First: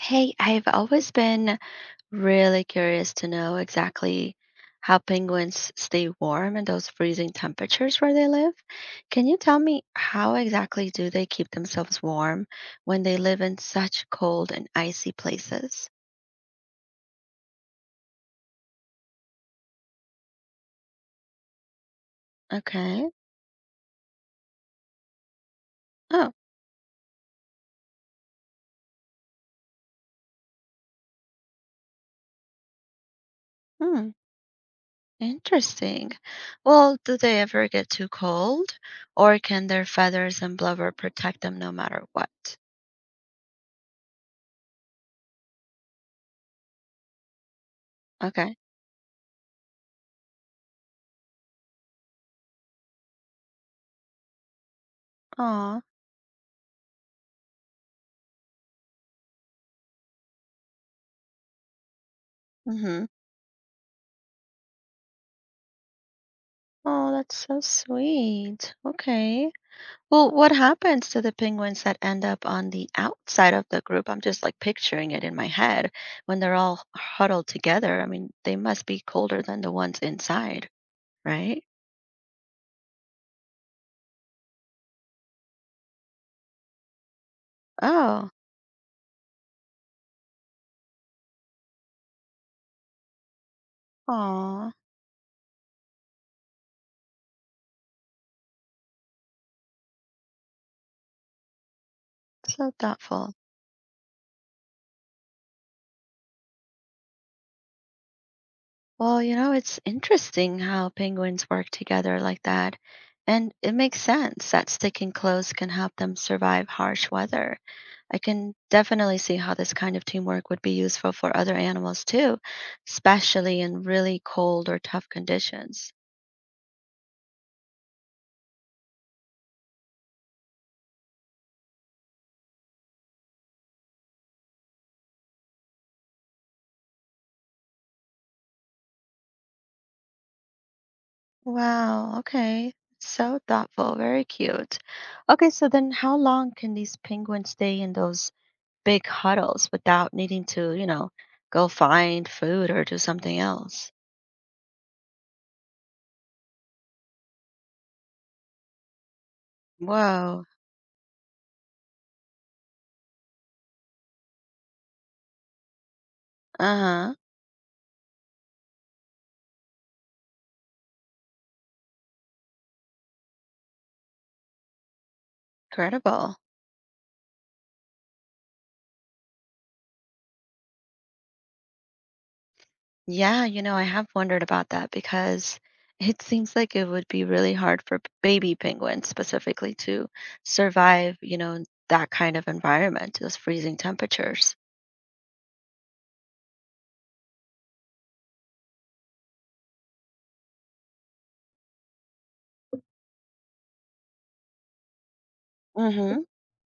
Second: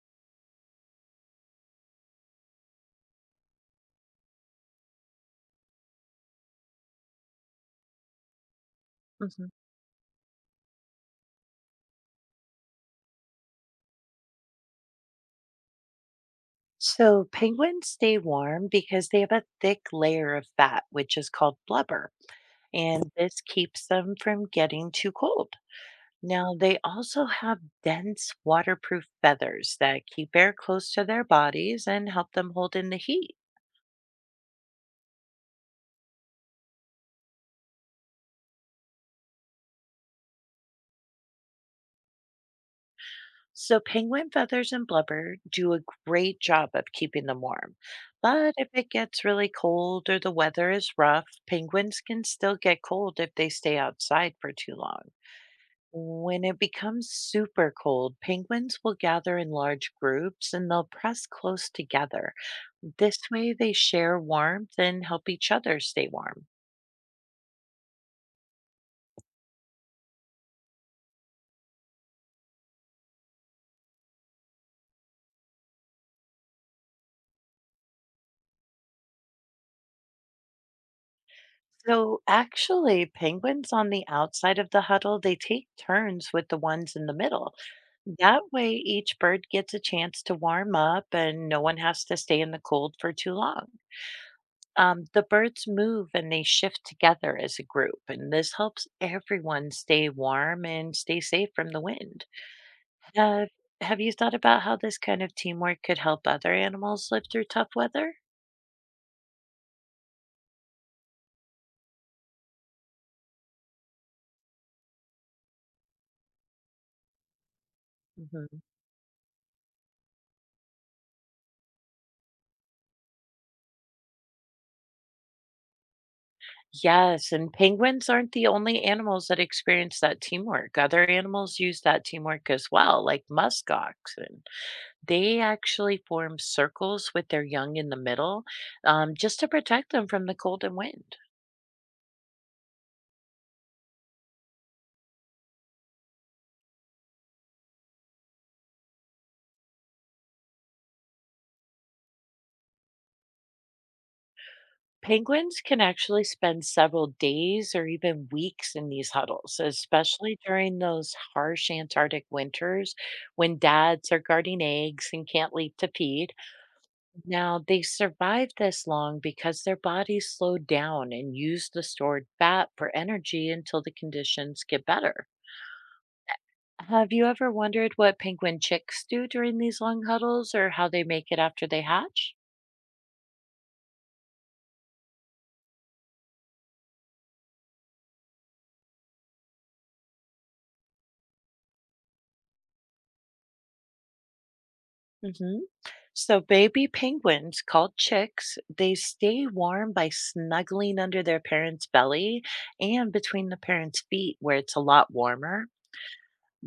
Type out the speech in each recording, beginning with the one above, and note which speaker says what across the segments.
Speaker 1: Hey, I've always been really curious to know exactly how penguins stay warm in those freezing temperatures where they live. Can you
Speaker 2: Mhm.
Speaker 1: tell me how exactly do they keep themselves warm when they live in such cold and icy places?
Speaker 2: So penguins stay warm because they have a thick layer of fat, which is called blubber,
Speaker 1: Okay.
Speaker 2: and this keeps them from getting too cold.
Speaker 1: Oh,
Speaker 2: Now, they also have dense waterproof feathers that keep air close to their bodies and help them hold in the heat.
Speaker 1: hmm. Interesting. Well, do they ever get too cold, or can their feathers and blubber protect them no matter what?
Speaker 2: So, penguin feathers and blubber do a great job of keeping them warm. But
Speaker 1: Okay.
Speaker 2: if it gets really cold or the weather is rough, penguins can still get cold if they stay outside for too long.
Speaker 1: Aw.
Speaker 2: When it becomes super cold, penguins will gather in large groups and they'll press close together.
Speaker 1: Mm-hmm.
Speaker 2: This way, they share warmth and help each other stay warm.
Speaker 1: Oh, that's so sweet. Okay. Well, what happens to the penguins that end up on the outside of the group? I'm just like picturing it in my head when they're all huddled together. I mean, they must be colder than the ones inside, right?
Speaker 2: So, actually, penguins on the outside of the huddle, they take turns with the ones in the middle.
Speaker 1: Oh,
Speaker 2: That way, each bird gets a chance to warm up and no one has to stay in the cold for too long.
Speaker 1: aw,
Speaker 2: The birds move and they shift together as a group, and this helps everyone stay warm and stay safe from the wind.
Speaker 1: so thoughtful.
Speaker 2: Uh, have you thought about how this kind of teamwork could help other animals live through tough weather?
Speaker 1: Well, it's interesting how penguins work together like that. And it makes sense that sticking close can help them survive harsh weather. I can
Speaker 2: Mhm.
Speaker 1: definitely see how this kind of teamwork would be useful for other animals too, especially in really cold or tough conditions.
Speaker 2: Yes, and penguins aren't the only animals that experience that teamwork. Other animals use that teamwork as well, like muskox and they actually form circles with their young in the middle, just to protect them from the cold and wind.
Speaker 1: Wow, okay. So thoughtful, very cute. Okay, so then how long can these penguins stay in those big huddles without needing to go find food or do something else?
Speaker 2: Penguins can actually spend several days or even weeks in these huddles, especially
Speaker 1: Whoa.
Speaker 2: during those harsh Antarctic winters when dads are guarding eggs and can't leave to feed.
Speaker 1: Uh-huh.
Speaker 2: Now, they survive this long because their bodies slow down and use the stored fat for energy until the conditions get better.
Speaker 1: Incredible.
Speaker 2: Have you ever wondered what penguin chicks do during these long huddles or how they make it after they hatch?
Speaker 1: Yeah, I have wondered about that because it seems like it would be really hard for baby penguins specifically to survive in that kind of environment, those freezing temperatures.
Speaker 2: hmm So baby penguins called chicks, they stay warm by snuggling under their parents' belly and between the parents' feet where it's a lot warmer.
Speaker 1: Mm-hmm.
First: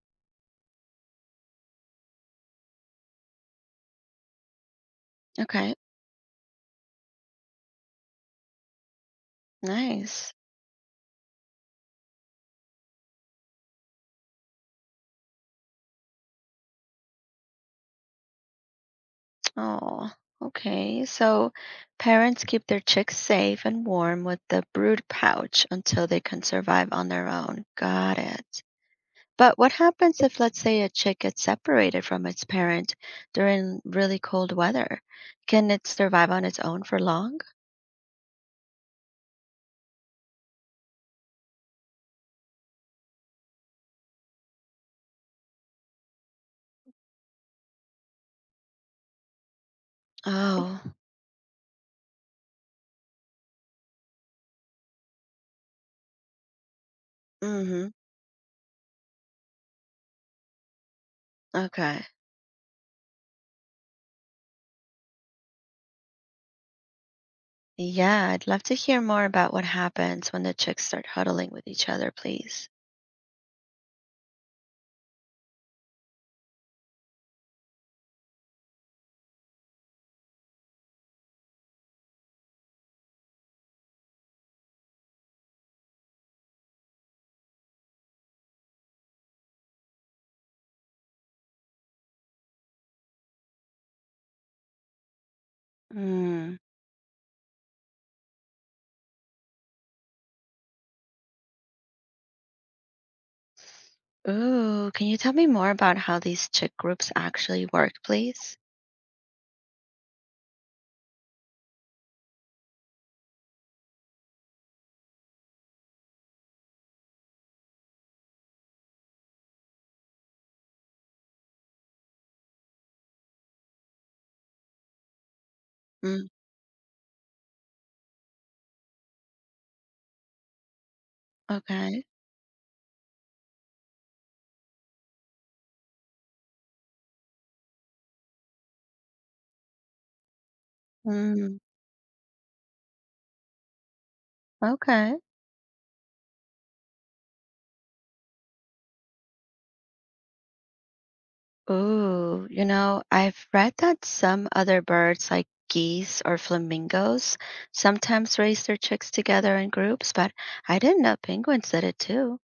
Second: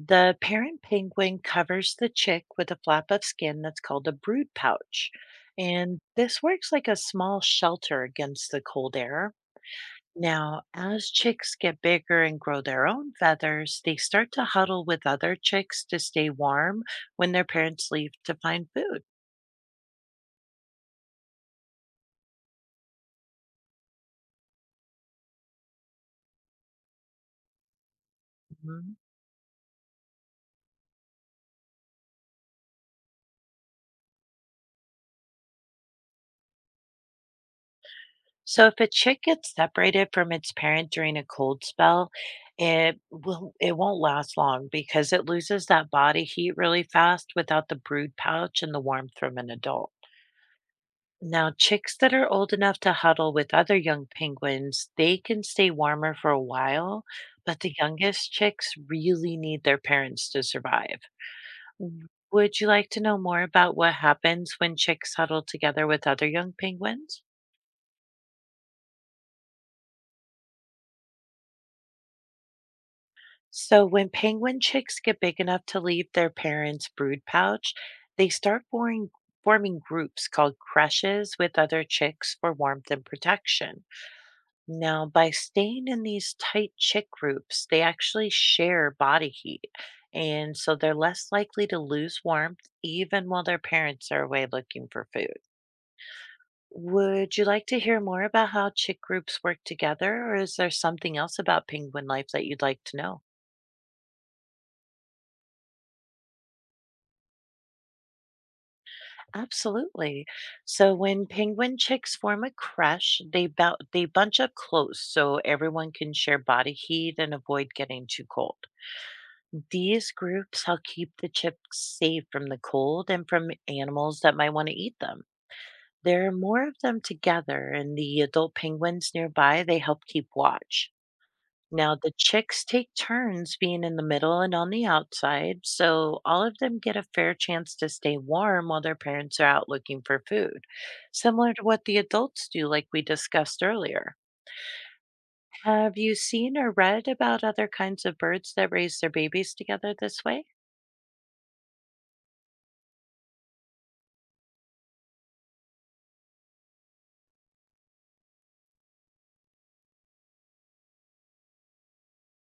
Speaker 2: The parent penguin covers the chick with a flap of skin that's called a brood pouch.
Speaker 1: Okay.
Speaker 2: And this works like a small shelter against the cold air.
Speaker 1: Nice.
Speaker 2: Now, as chicks get bigger and grow their own feathers, they start to huddle with other chicks to stay warm when their parents leave to find food.
Speaker 1: Oh, okay. So parents keep their chicks safe and warm with the brood pouch until they can survive on their own. Got it.
Speaker 2: Mm-hmm.
Speaker 1: But what happens if, let's say, a chick gets separated from its parent during really cold weather? Can it survive on its own for long?
Speaker 2: So if a chick gets separated from its parent during a cold spell, it won't last long because it loses that body heat really fast without the brood pouch and the warmth from an adult.
Speaker 1: Oh,
Speaker 2: Now, chicks that are old enough to huddle with other young penguins, they can stay warmer for a while, but the
Speaker 1: mm-hmm.
Speaker 2: youngest chicks really need their parents to survive.
Speaker 1: Okay.
Speaker 2: W- Would you like to know more about what happens when chicks huddle together with other young penguins?
Speaker 1: Yeah, I'd love to hear more about what happens when the chicks start huddling with each other, please.
Speaker 2: So, when penguin chicks get big enough to leave their parents' brood pouch, they start forming groups called creches with other chicks for warmth and protection. Now, by staying in these tight chick groups, they actually share body heat. And so they're less likely to lose warmth even while their parents are away looking for food.
Speaker 1: Mm.
Speaker 2: Would you like to hear more about how chick groups work together, or is there something else about penguin life that you'd like to know?
Speaker 1: Ooh, can you tell me more about how these chick groups actually work, please?
Speaker 2: Absolutely. So when penguin chicks form a crush, they bunch up close so everyone can share body heat and avoid getting too cold. These groups help keep the chicks safe from the cold and from animals that might want to eat them. There
Speaker 1: Mm,
Speaker 2: are more of them together, and the adult penguins nearby, they help keep watch. Now,
Speaker 1: okay.
Speaker 2: the chicks take turns being in the middle and on the outside, so all of them get a fair chance to stay warm while their parents are out looking for food, similar
Speaker 1: Mm,
Speaker 2: to what the adults do, like we discussed earlier.
Speaker 1: okay.
Speaker 2: Have you seen or read about other kinds of birds that raise their babies together this way?
Speaker 1: Ooh, I've read that some other birds, like geese or flamingos, sometimes raise their chicks together in groups, but I didn't know penguins did it too.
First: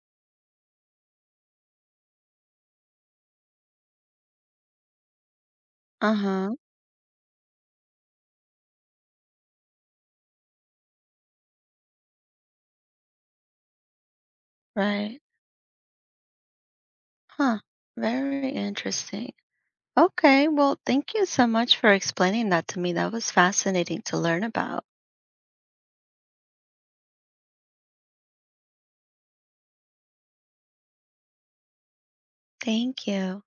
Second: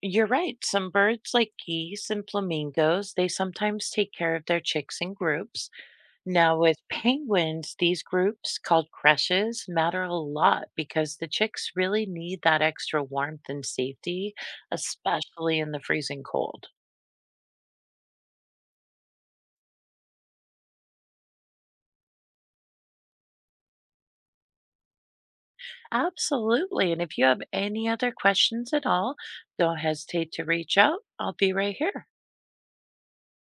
Speaker 2: You're right. Some birds, like geese and flamingos, they sometimes take care of their chicks in groups.
Speaker 1: Uh-huh,
Speaker 2: Now, with penguins, these groups called creches matter a lot because the chicks really need that extra warmth and safety,
Speaker 1: right.
Speaker 2: especially in the freezing cold.
Speaker 1: Huh. Very interesting. Okay, well, thank you so much for explaining that to me. That was fascinating to learn about.
Speaker 2: Absolutely. And if you have any other questions at all, don't hesitate to reach out. I'll be right here.
Speaker 1: Thank you.